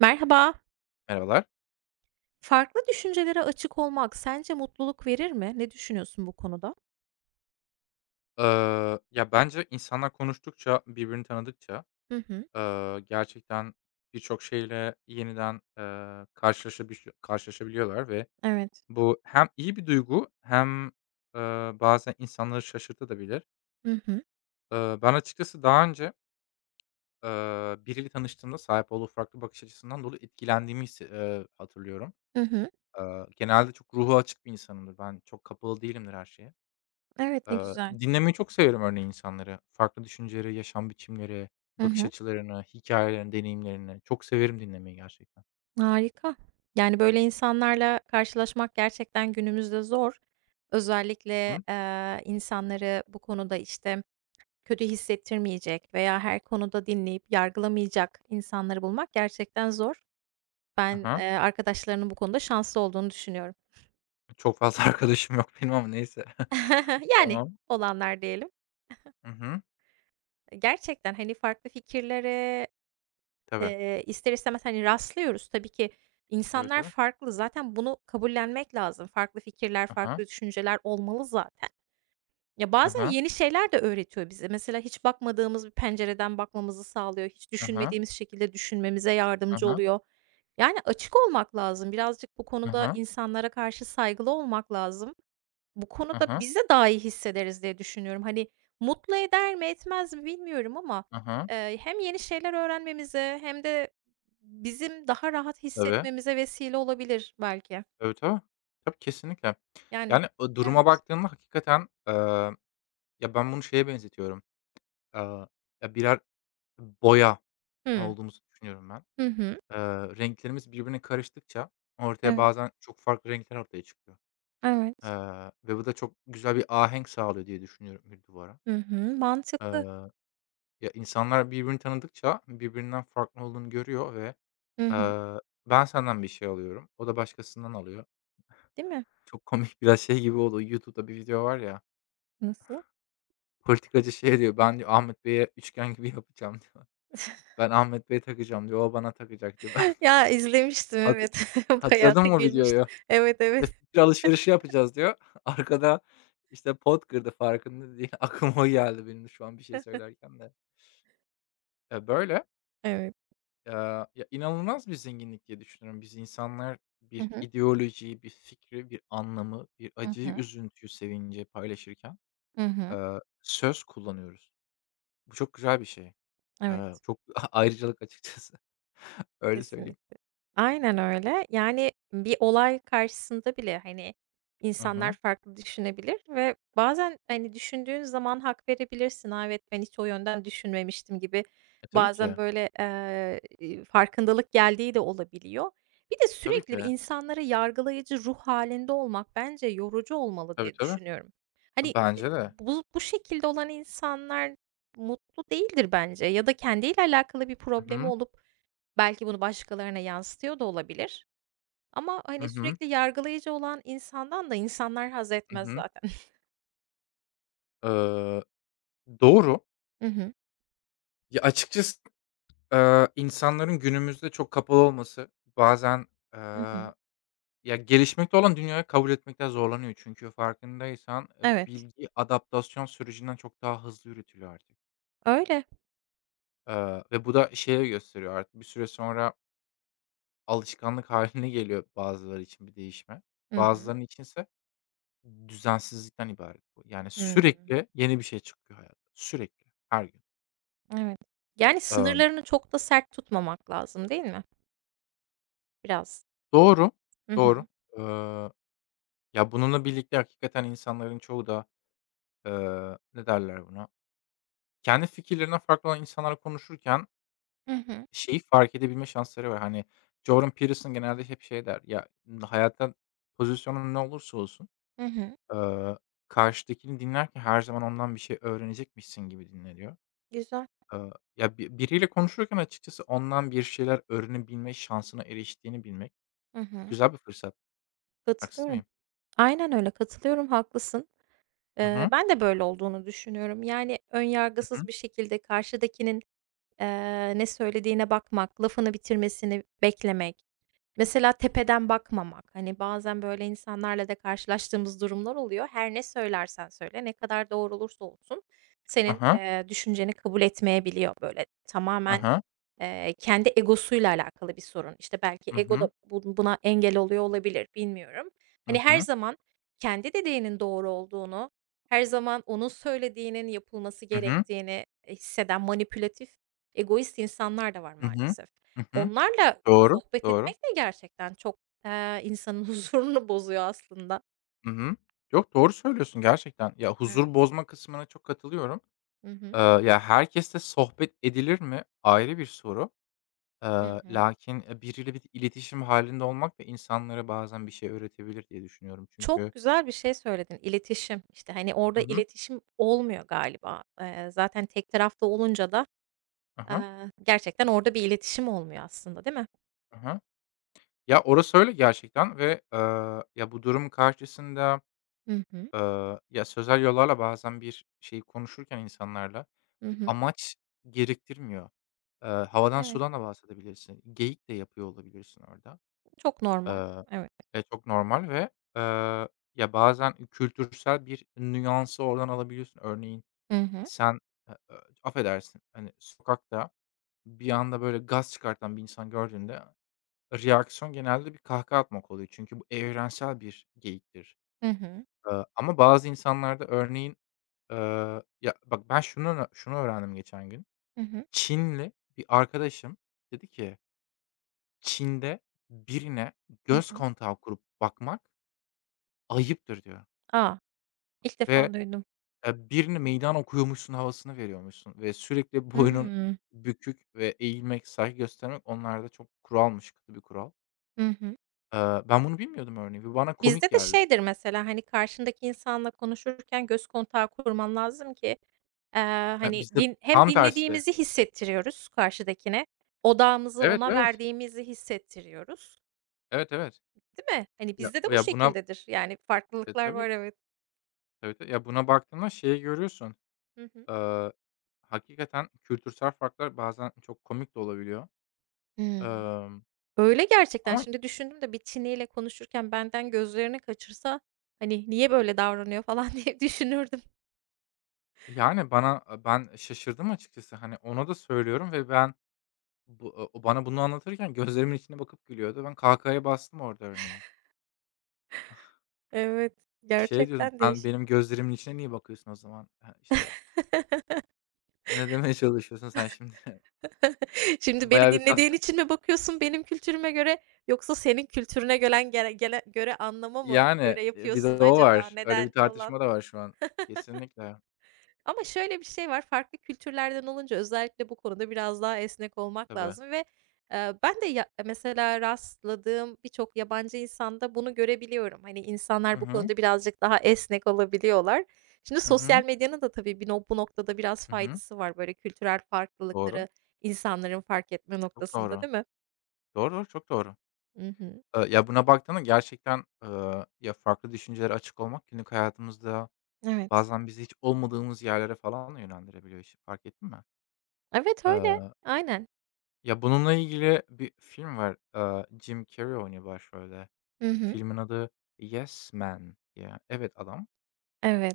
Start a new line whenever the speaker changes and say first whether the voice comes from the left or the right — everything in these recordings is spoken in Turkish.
right: Merhaba.
left: Merhabalar.
right: Farklı düşüncelere açık olmak sence mutluluk verir mi? Ne düşünüyorsun bu konuda?
left: Ya, bence insanlar konuştukça, birbirini tanıdıkça,
right: Hı hı.
left: gerçekten birçok şeyle yeniden, karşılaşabiliyorlar ve
right: Evet.
left: bu hem iyi bir duygu hem, bazen insanları şaşırtabilir.
right: Hı hı.
left: Ben açıkçası daha önce, biriyle tanıştığımda sahip olduğu farklı bakış açısından dolayı etkilendiğimi hisse hatırlıyorum.
right: Hı hı.
left: Genelde çok ruhu açık bir insanımdır. Ben çok kapalı değilimdir her şeye.
right: Evet, ne
left: Eee,
right: güzel.
left: dinlemeyi çok severim örneğin insanları. Farklı düşünceleri, yaşam biçimleri,
right: Hı
left: bakış
right: hı.
left: açılarını, hikâyelerini, deneyimlerini çok severim dinlemeyi gerçekten.
right: Harika. Yani, böyle insanlarla karşılaşmak gerçekten günümüzde zor.
left: Hı
right: Özellikle,
left: hı.
right: insanları bu konuda, işte, kötü hissettirmeyecek veya her konuda dinleyip yargılamayacak insanları bulmak gerçekten zor.
left: Hı
right: Ben,
left: hı.
right: arkadaşlarının bu konuda şanslı olduğunu düşünüyorum.
left: Çok fazla arkadaşım yok benim ama neyse.
right: Yani,
left: Tamam.
right: olanlar diyelim.
left: Hı hı.
right: Gerçekten, hani, farklı fikirlere,
left: Tabii.
right: ister istemez, hani, rastlıyoruz. Tabii ki
left: Tabii,
right: insanlar
left: tabii.
right: farklı. Zaten bunu kabullenmek lazım. Farklı fikirler,
left: Hı hı.
right: farklı düşünceler olmalı zaten. Ya,
left: Hı
right: bazen
left: hı.
right: yeni şeyler de öğretiyor bize. Mesela hiç bakmadığımız bir pencereden bakmamızı sağlıyor. Hiç
left: Hı hı.
right: düşünmediğimiz şekilde düşünmemize
left: Hı
right: yardımcı
left: hı.
right: oluyor. Yani, açık olmak lazım. Birazcık bu
left: Hı
right: konuda
left: hı.
right: insanlara karşı saygılı olmak lazım. Bu
left: Hı
right: konuda
left: hı.
right: biz de daha iyi hissederiz diye düşünüyorum. Hani, mutlu eder mi etmez mi bilmiyorum ama,
left: Hı hı.
right: hem yeni şeyler öğrenmemize hem de bizim daha rahat
left: Tabii.
right: hissetmemize vesile olabilir belki.
left: Tabii, tabii. Tabii, kesinlikle.
right: Yani.
left: Yani, o duruma
right: Evet.
left: baktığında hakikaten, ya, ben bunu şeye benzetiyorum. Aaa, ya, birer boya
right: Hıı.
left: olduğumuzu düşünüyorum ben.
right: Hı hı.
left: Renklerimiz birbirine karıştıkça ortaya
right: Evet,
left: bazen çok farklı renkler ortaya çıkıyor.
right: evet.
left: Ve bu da çok güzel bir ahenk sağlıyor diye düşünüyorum bir duvara.
right: Hı hı. Mantıklı.
left: Eee, ya, insanlar birbirini tanıdıkça birbirinden farklı olduğunu görüyor ve,
right: Hı hı.
left: eee, ben senden bir şey alıyorum, o da başkasından alıyor.
right: Değil mi?
left: Çok komik biraz şey gibi oldu, YouTube'da bir video var ya,
right: Nasıl?
left: politikacı şey diyor, "Ben" diyor, "Ahmet Bey'e üçgen gibi yapacağım." diyor. "Ben Ahmet Bey'e takacağım." diyor, "O bana takacak." diyor. Ben
right: Ya, izlemiştim,
left: Hatır
right: evet. Bayağı
left: hatırladın
right: da
left: mı o
right: gülmüştüm.
left: videoyu?
right: Evet, evet.
left: Ve fikir alışverişi yapacağız diyor. Arkada, işte, pot kırdı farkında değil. Aklıma o geldi benim de şu an bir şey söylerken de. Ya, böyle,
right: Evet.
left: ya, inanılmaz bir zenginlik diye düşünüyorum. Biz insanlar
right: Hı
left: bir
right: hı.
left: ideolojiyi, bir fikri, bir anlamı, bir
right: Hı
left: acıyı,
right: hı.
left: üzüntüyü, sevinci paylaşırken,
right: Hı hı.
left: söz kullanıyoruz. Bu çok güzel bir şey. Aaa,
right: Evet.
left: çok ayrıcalık açıkçası. Öyle söyleyeyim.
right: Kesinlikle. Aynen öyle. Yani, bir olay karşısında bile, hani,
left: Hı
right: insanlar
left: hı.
right: farklı düşünebilir ve bazen, hani, düşündüğün zaman hak verebilirsin. "A, evet, ben hiç o yönden düşünmemiştim." gibi
left: E, tabii
right: bazen
left: ki.
right: böyle, farkındalık geldiği de olabiliyor. Bir de
left: Tabii
right: sürekli
left: ki.
right: insanlara yargılayıcı ruh halinde olmak bence yorucu olmalı
left: Tabii,
right: diye
left: tabii.
right: düşünüyorum. Hani,
left: Bence de.
right: bu şekilde olan insanlar mutlu değildir bence ya da kendiyle alakalı bir
left: Hı
right: problemi
left: hı.
right: olup. Belki bunu başkalarına yansıtıyor da olabilir ama,
left: Hı
right: hani,
left: hı.
right: sürekli yargılayıcı olan insandan da insanlar haz
left: Hı
right: etmez
left: hı.
right: zaten.
left: Iıı, doğru.
right: Hı hı.
left: Ya, açıkçası, insanların günümüzde çok kapalı olması bazen,
right: Hı hı.
left: eee, ya, gelişmekte olan dünyayı kabul etmekte zorlanıyor. Çünkü farkındaysan,
right: Evet,
left: bilgi adaptasyon sürecinden çok daha hızlı yürütülüyor artık.
right: öyle.
left: Ve bu da şeye gösteriyor artık bir süre sonra alışkanlık haline geliyor bazıları için bir değişme.
right: Hı hı.
left: Bazılarının içinse düzensizlikten ibaret bu. Yani,
right: Hımm.
left: sürekli yeni bir şey çıkıyor hayatta, sürekli, her gün.
right: Evet. Yani,
left: Emm,
right: sınırlarını çok da sert tutmamak lazım, değil mi? Biraz.
left: doğru,
right: Hı
left: doğru.
right: hı.
left: Eee Ya, bununla birlikte hakikaten insanların çoğu da, ne derler buna, kendi fikirlerinden farklı olan insanlarla konuşurken
right: Hı hı.
left: şeyi fark edebilme şansları var. Hani, Jordan Peterson genelde hep şey der, ya, hayatta pozisyonun ne olursa olsun,
right: Hı hı.
left: eee, karşıdakini dinlerken her zaman ondan bir şey öğrenecekmişsin gibi dinle diyor.
right: Güzel.
left: Eee, ya, biriyle konuşurken açıkçası ondan bir şeyler öğrenebilme şansına eriştiğini bilmek
right: Hı hı.
left: güzel bir fırsat. Haksız
right: Katılıyorum.
left: mıyım?
right: Aynen öyle, katılıyorum, haklısın.
left: Hı hı.
right: Ben de böyle olduğunu düşünüyorum. Yani, ön
left: Hı
right: yargısız
left: hı.
right: bir şekilde karşıdakinin ne söylediğine bakmak, lafını bitirmesini beklemek, mesela tepeden bakmamak, hani, bazen böyle insanlarla da karşılaştığımız durumlar oluyor. Her ne söylersen söyle, ne kadar doğru olursa olsun senin,
left: aha
right: düşünceni kabul etmeyebiliyor. Böyle tamamen.
left: aha
right: Kendi egosuyla alakalı bir sorun. İşte, belki ego da buna engel oluyor olabilir, bilmiyorum. Hani,
left: Hı
right: her
left: hı.
right: zaman kendi dediğinin doğru olduğunu, her zaman onun söylediğinin yapılması
left: Hı hı. Hı hı.
right: gerektiğini, hisseden manipülatif, egoist insanlar da var
left: Hı hı.
right: maalesef.
left: Hı hı.
right: Onlarla
left: Doğru,
right: sohbet etmek
left: doğru.
right: de gerçekten çok, insanın huzurunu bozuyor aslında.
left: Hı hı. Yok, doğru söylüyorsun gerçekten. Ya, huzur
right: Evet.
left: bozma kısmına çok katılıyorum.
right: Hı hı.
left: Ya, herkesle sohbet edilir mi? Ayrı bir soru. Eee,
right: Hı hı.
left: lakin, biriyle bir iletişim halinde olmak ve insanlara bazen bir şey öğretebilir diye düşünüyorum.
right: Çok
left: Çünkü
right: güzel bir şey söyledin. İletişim. İşte, hani, orada
left: Hı hı.
right: iletişim olmuyor galiba. Zaten tek tarafta olunca da,
left: Hı hı.
right: gerçekten orada bir iletişim olmuyor aslında, değil mi?
left: Hı hı. Ya, orası öyle gerçekten ve, ya, bu durum karşısında
right: Hı hı.
left: Ya, sözel yollarla bazen bir şeyi konuşurken insanlarla
right: Hı
left: bir
right: hı.
left: amaç gerektirmiyor. Havadan
right: Evet,
left: sudan da bahsedebilirsin. Geyik de yapıyor olabilirsin orada.
right: çok normal.
left: Eee,
right: Evet.
left: çok normal ve, eee, ya, bazen kültürsel bir nüansı oradan alabiliyorsun. Örneğin
right: Hı hı.
left: sen, e e affedersin, hani, sokakta bir anda böyle gaz çıkartan bir insan gördüğünde reaksiyon genelde bir kahkaha atmak oluyor. Çünkü bu evrensel bir geyiktir.
right: Hı hı.
left: Ama bazı insanlarda örneğin Ya, bak, ben şunu şunu öğrendim geçen gün.
right: Hı hı.
left: Çinli bir arkadaşım dedi ki, "Çin'de birine
right: Hı
left: göz
right: hı.
left: kontağı kurup bakmak ayıptır." diyor
right: A! İlk
left: ve,
right: defa duydum.
left: birine meydan okuyormuşsun havasını veriyormuşsun ve sürekli boynun
right: Hımm.
left: bükük ve eğilmek, saygı göstermek onlarda çok kuralmış, katı bir kural.
right: Hı hı.
left: Ben bunu bilmiyordum örneğin ve bana komik
right: Bizde de
left: geldi.
right: şeydir mesela, hani, karşındaki insanla konuşurken göz kontağı kurman lazım ki Eee,
left: Eee,
right: hani,
left: bizde
right: hem
left: tam tersi.
right: dinlediğimizi hissettiriyoruz karşıdakine, odağımızı
left: Evet,
right: ona
left: evet.
right: verdiğimizi hissettiriyoruz,
left: Evet, evet.
right: değil mi? Hani,
left: Ya
right: bizde de bu
left: ya, buna
right: şekildedir. Yani,
left: E,
right: farklılıklar
left: tabii.
right: var, evet.
left: Tabii, tabii. Ya, buna baktığında şeyi görüyorsun
right: Hı hı.
left: Eee, hakikaten kültürsel farklar bazen çok komik de olabiliyor.
right: Hımm.
left: Emm,
right: Öyle gerçekten.
left: ama
right: Şimdi düşündüm de bir Çinliyle konuşurken benden gözlerini kaçırsa, hani, niye böyle davranıyor falan diye düşünürdüm.
left: yani bana ben şaşırdım açıkçası. Hani, ona da söylüyorum ve ben o bana bunu anlatırken gözlerimin içine bakıp gülüyordu. Ben kahkahaya bastım orada örneğin.
right: Evet,
left: Şey diyordum,
right: gerçekten
left: "Sen
right: değişik.
left: benim gözlerimin içine niye bakıyorsun o zaman? Ha, işte, ne demeye çalışıyorsun sen şimdi?"
right: Şimdi beni
left: Bayağı bir kah
right: dinlediğin için mi bakıyorsun benim kültürüme göre yoksa senin kültürüne gören gele gele göre anlama mı
left: Yani,
right: göre
left: bir
right: yapıyorsun
left: de o
right: acaba?
left: var. Öyle bir
right: Neden falan?
left: tartışma da var şu an. Kesinlikle.
right: Ama şöyle bir şey var, farklı kültürlerden olunca özellikle bu konuda biraz daha esnek olmak
left: Tabii.
right: lazım ve, ben de ya mesela rastladığım birçok yabancı insanda bunu görebiliyorum. Hani,
left: Hı
right: insanlar bu
left: hı.
right: konuda birazcık daha esnek olabiliyorlar. Şimdi
left: Hı hı.
right: sosyal medyanın da tabii bir no bu noktada biraz
left: Hı hı.
right: faydası var, böyle kültürel
left: Doğru.
right: farklılıkları insanların fark etme
left: Çok
right: noktasında,
left: doğru.
right: değil mi?
left: Doğru, doğru, çok doğru.
right: Hı hı.
left: Ya, buna baktığında gerçekten, ya, farklı düşüncelere açık olmak günlük hayatımızda
right: Evet.
left: bazen bizi hiç olmadığımız yerlere falan da yönlendirebiliyor işi, fark ettin mi?
right: Evet, öyle.
left: Eee,
right: Aynen.
left: ya, bununla ilgili bir film var. Jim Carrey oynuyor başrolde.
right: Hı hı.
left: Filmin adı Yes Man diye. Evet adam.
right: Evet.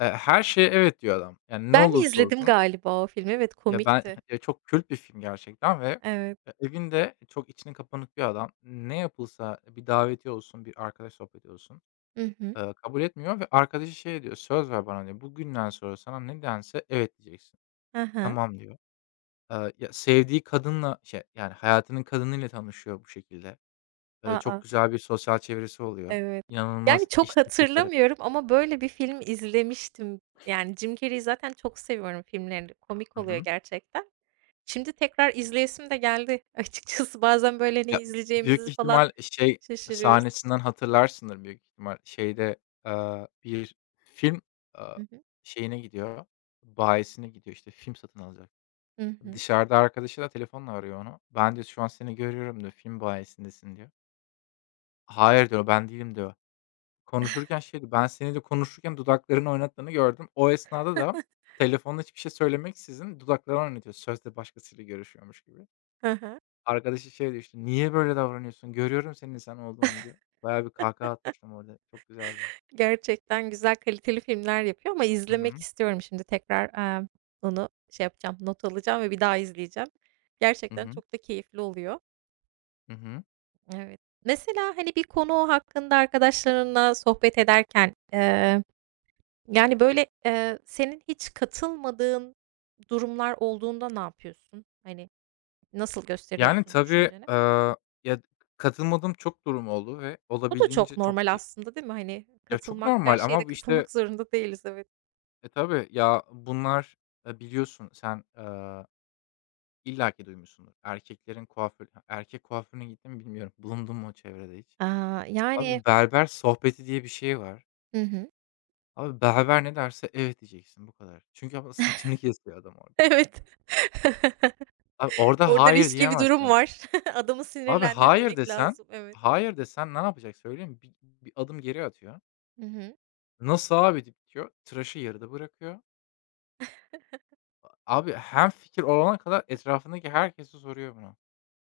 left: Her şeye evet diyor adam. Yani, ne
right: Ben
left: olursa
right: izledim
left: olsun.
right: galiba o filmi. Evet,
left: Ya, ben
right: komikti.
left: ya, çok kült bir film gerçekten ve,
right: Evet.
left: evinde çok içine kapanık bir adam. Ne yapılsa bir davetiye olsun, bir arkadaş sohbeti olsun
right: Hı hı.
left: Kabul etmiyor ve arkadaşı şey diyor, "Söz ver bana." diyor, "Bugünden sonra sana ne dense evet diyeceksin."
right: Hı hı.
left: "Tamam." diyor. Ya, sevdiği kadınla, şey, yani, hayatının kadınıyla tanışıyor bu şekilde. Çok
right: A.
left: güzel bir sosyal çevresi oluyor.
right: Evet. Yani,
left: İnanılmaz
right: çok
left: iş teklifleri
right: hatırlamıyorum ama böyle bir film izlemiştim. Yani, Jim Carrey'i zaten çok seviyorum filmlerini. Komik
left: Hı
right: oluyor
left: hı.
right: gerçekten. Şimdi tekrar izleyesim de geldi açıkçası. Bazen böyle ne
left: Ya, büyük
right: izleyeceğimizi falan
left: ihtimal şey
right: şaşırıyoruz.
left: sahnesinden hatırlarsındır büyük ihtimal. Şeyde, bir film, eee,
right: Hı hı.
left: şeyine gidiyor, bayisine gidiyor, işte, film satın alacak.
right: Hı hı.
left: Dışarıda arkadaşı da telefonla arıyor onu. "Ben" diyor, "şu an seni görüyorum." diyor, "Film bayisindesin." diyor. "Hayır." diyor, "Ben değilim." diyor. Konuşurken şey diyor, "Ben seninle de konuşurken dudaklarını oynattığını gördüm." O esnada da telefonla hiçbir şey söylemeksizin dudaklarını oynatıyor. Sözde başkasıyla görüşüyormuş gibi.
right: Hı hı.
left: Arkadaşı şey diyor işte, "Niye böyle davranıyorsun? Görüyorum senin insan olduğunu." diyor. Bayağı bir kahkaha atmıştım orada. Çok güzeldi.
right: Gerçekten güzel, kaliteli filmler yapıyor ama
left: Hı
right: izlemek
left: hı.
right: istiyorum şimdi tekrar, onu şey yapacağım, not alacağım ve bir daha izleyeceğim.
left: Hı
right: Gerçekten
left: hı.
right: çok da keyifli oluyor.
left: Hı hı.
right: Evet. Mesela, hani, bir konu hakkında arkadaşlarınla sohbet ederken, yani, senin hiç katılmadığın durumlar olduğunda ne yapıyorsun? Hani, nasıl
left: Yani,
right: gösteriyorsun
left: tabii,
right: düşünceni?
left: ya, katılmadığım çok durum oldu ve
right: Bu da çok
left: olabildiğince çok
right: normal aslında değil mi? Hani,
left: Ya, çok
right: her
left: normal
right: şeyde
left: ama bu işte
right: katılmak zorunda değiliz, evet.
left: E, tabii. Ya, bunlar, biliyorsun sen, illaki duymuşsundur. Erkeklerin erkek kuaförüne gittin mi bilmiyorum. Bulundun mu o çevrede hiç?
right: Aaa, yani.
left: Abi, berber sohbeti diye bir şey var.
right: Hı hı.
left: Abi, berber ne derse evet diyeceksin, bu kadar. Çünkü abi saçını kesiyor adam orada.
right: Evet.
left: Abi, orada
right: Orada
left: hayır
right: riskli bir durum
left: diyemezsin.
right: var. Adamı
left: Abi, hayır
right: sinirlendirmemek
left: desen
right: lazım. Evet.
left: hayır desen ne yapacak söyleyeyim mi? Bir adım geri atıyor.
right: Hı hı.
left: "Nasıl abi?" deyip diyor, tıraşı yarıda bırakıyor. Abi, hem fikir olana kadar etrafındaki herkesi soruyor bunu.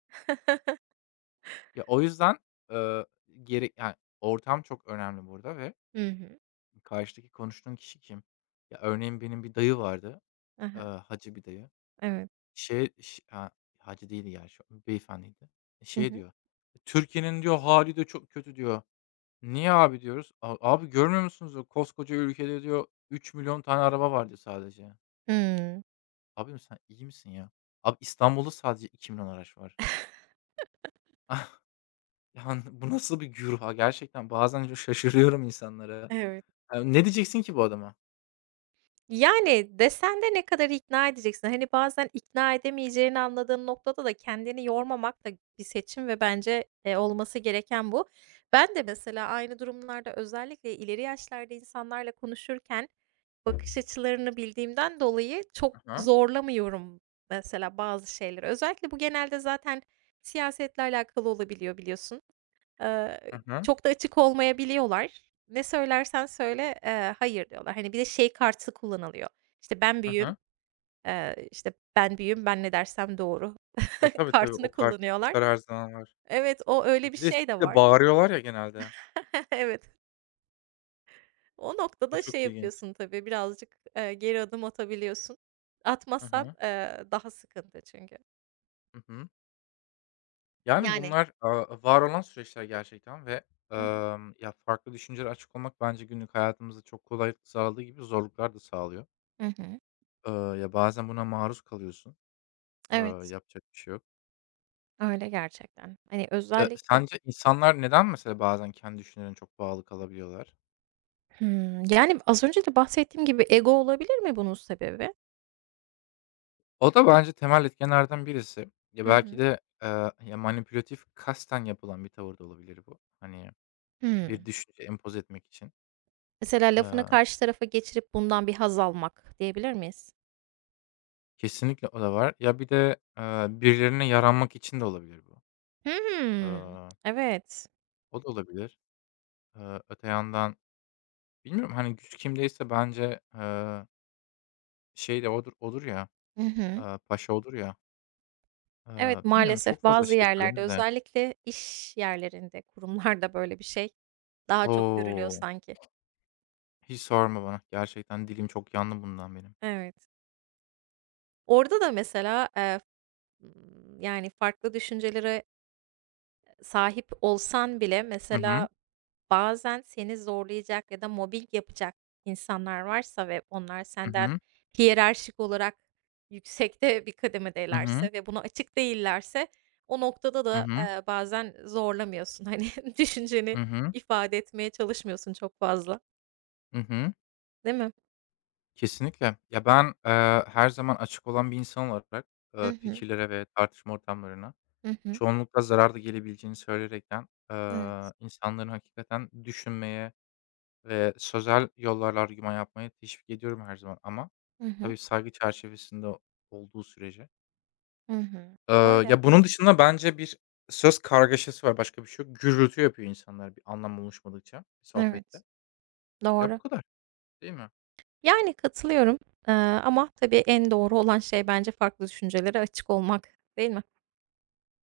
left: Ya, o yüzden, eee, yani, ortam çok önemli burada ve
right: Hı hı.
left: karşıdaki konuştuğun kişi kim? Ya, örneğin benim bir dayı vardı,
right: Hı.
left: hacı bir dayı.
right: Evet.
left: Şey, ş ha, hacı değildi gerçi, beyefendiydi.
right: Hı
left: Şey
right: hı.
left: diyor, "Türkiye'nin" diyor, hali de çok kötü." diyor. "Niye abi?" diyoruz. "A abi görmüyor musunuz diyor, koskoca ülkede" diyor, 3 milyon tane araba var." diyor sadece.
right: Hımm.
left: Abi sen iyi misin ya? Abi İstanbul'da sadece 2 milyon araç var. Yani, bu nasıl bir güruh? Ha? Gerçekten bazen şaşırıyorum insanlara.
right: Evet.
left: Ne diyeceksin ki bu adama?
right: Yani, desen de ne kadar ikna edeceksin? Hani, bazen ikna edemeyeceğini anladığın noktada da kendini yormamak da bir seçim ve bence, olması gereken bu. Ben de mesela aynı durumlarda özellikle ileri yaşlarda insanlarla konuşurken bakış açılarını bildiğimden dolayı çok
left: Hı hı.
right: zorlamıyorum mesela bazı şeyleri. Özellikle bu genelde zaten siyasetle alakalı olabiliyor biliyorsun. Eee,
left: Hı hı.
right: Çok da açık olmayabiliyorlar. Ne söylersen söyle, "Hayır." diyorlar. Hani, bir de şey kartı kullanılıyor. İşte, "Ben
left: Hı
right: büyüğüm."
left: hı.
right: İşte, "Ben büyüğüm, ben ne dersem doğru."
left: E, tabii, tabii.
right: kartını
left: O
right: kullanıyorlar.
left: karakter her zaman var.
right: Evet, o öyle
left: E,
right: bir
left: bir de
right: şey de
left: bir de
right: var.
left: bağırıyorlar ya genelde.
right: Evet. O
left: O
right: noktada şey
left: çok ilginç.
right: yapıyorsun tabii, birazcık, geri adım atabiliyorsun.
left: Hı
right: Atmazsan,
left: hı.
right: daha sıkıntı çünkü.
left: Hı hı. Yani
right: Yani.
left: bunlar, var olan süreçler gerçekten ve,
right: Hı hı.
left: ya, farklı düşüncelere açık olmak bence günlük hayatımızda çok kolaylık sağladığı gibi zorluklar da sağlıyor.
right: Hı hı.
left: Ya, bazen buna maruz kalıyorsun. Eee,
right: Evet,
left: yapacak bir şey yok.
right: öyle gerçekten. Hani,
left: Ya,
right: özellikle.
left: sence insanlar neden mesela bazen kendi düşüncelerine çok bağlı kalabiliyorlar?
right: Hımm. Yani, az önce de bahsettiğim gibi ego olabilir mi bunun sebebi?
left: O da bence temel etkenlerden birisi. Ya,
right: Hı
left: belki
right: hı.
left: de, ya, manipülatif kasten yapılan bir tavır da olabilir bu. Hani, bir
right: Hımm.
left: düşünce empoze etmek için.
right: Mesela lafını
left: Eee,
right: karşı tarafa geçirip bundan bir haz almak diyebilir miyiz?
left: kesinlikle o da var. Ya, bir de, birilerine yaranmak için de olabilir bu.
right: Hımm.
left: Eee,
right: Evet.
left: o da olabilir. Öte yandan bilmiyorum, hani, güç kimdeyse bence, şey de odur ya,
right: Hı hı.
left: paşa odur ya. Eee,
right: Evet,
left: bilmiyorum
right: maalesef
left: çok fazla
right: bazı
left: şey
right: yerlerde
left: söylenir de.
right: özellikle iş yerlerinde, kurumlarda böyle bir şey daha çok görülüyor
left: O!
right: sanki.
left: Hiç sorma bana. Gerçekten dilim çok yandı bundan benim.
right: Evet. Orada da mesela, yani, farklı düşüncelere sahip olsan bile
left: Hı hı.
right: mesela bazen seni zorlayacak ya da mobbing yapacak insanlar varsa ve onlar
left: Hı
right: senden
left: hı.
right: hiyerarşik olarak yüksekte bir
left: Hı hı.
right: kademedelerse ve buna açık değillerse o noktada
left: Hı
right: da,
left: hı.
right: bazen zorlamıyorsun. Hani,
left: Hı
right: düşünceni
left: hı.
right: ifade etmeye çalışmıyorsun çok fazla,
left: Hı hı.
right: değil mi?
left: Kesinlikle. Ya, ben, her zaman açık olan bir insan olarak,
right: Hı hı.
left: fikirlere ve tartışma ortamlarına
right: Hı hı.
left: çoğunlukla zarar da gelebileceğini söyleyerekten,
right: Evet.
left: insanların hakikaten düşünmeye ve sözel yollarla argüman yapmaya teşvik ediyorum her zaman ama
right: Hı hı.
left: tabii saygı çerçevesinde olduğu sürece.
right: Hı hı.
left: Eee,
right: Öyle.
left: ya, bunun dışında bence bir söz kargaşası var, başka bir şey yok. Gürültü yapıyor insanlar bir anlam oluşmadıkça bir
right: Evet,
left: sohbette. Ya, bu
right: doğru.
left: kadar, değil mi?
right: Yani katılıyorum, ama tabii en doğru olan şey bence farklı düşüncelere açık olmak, değil mi?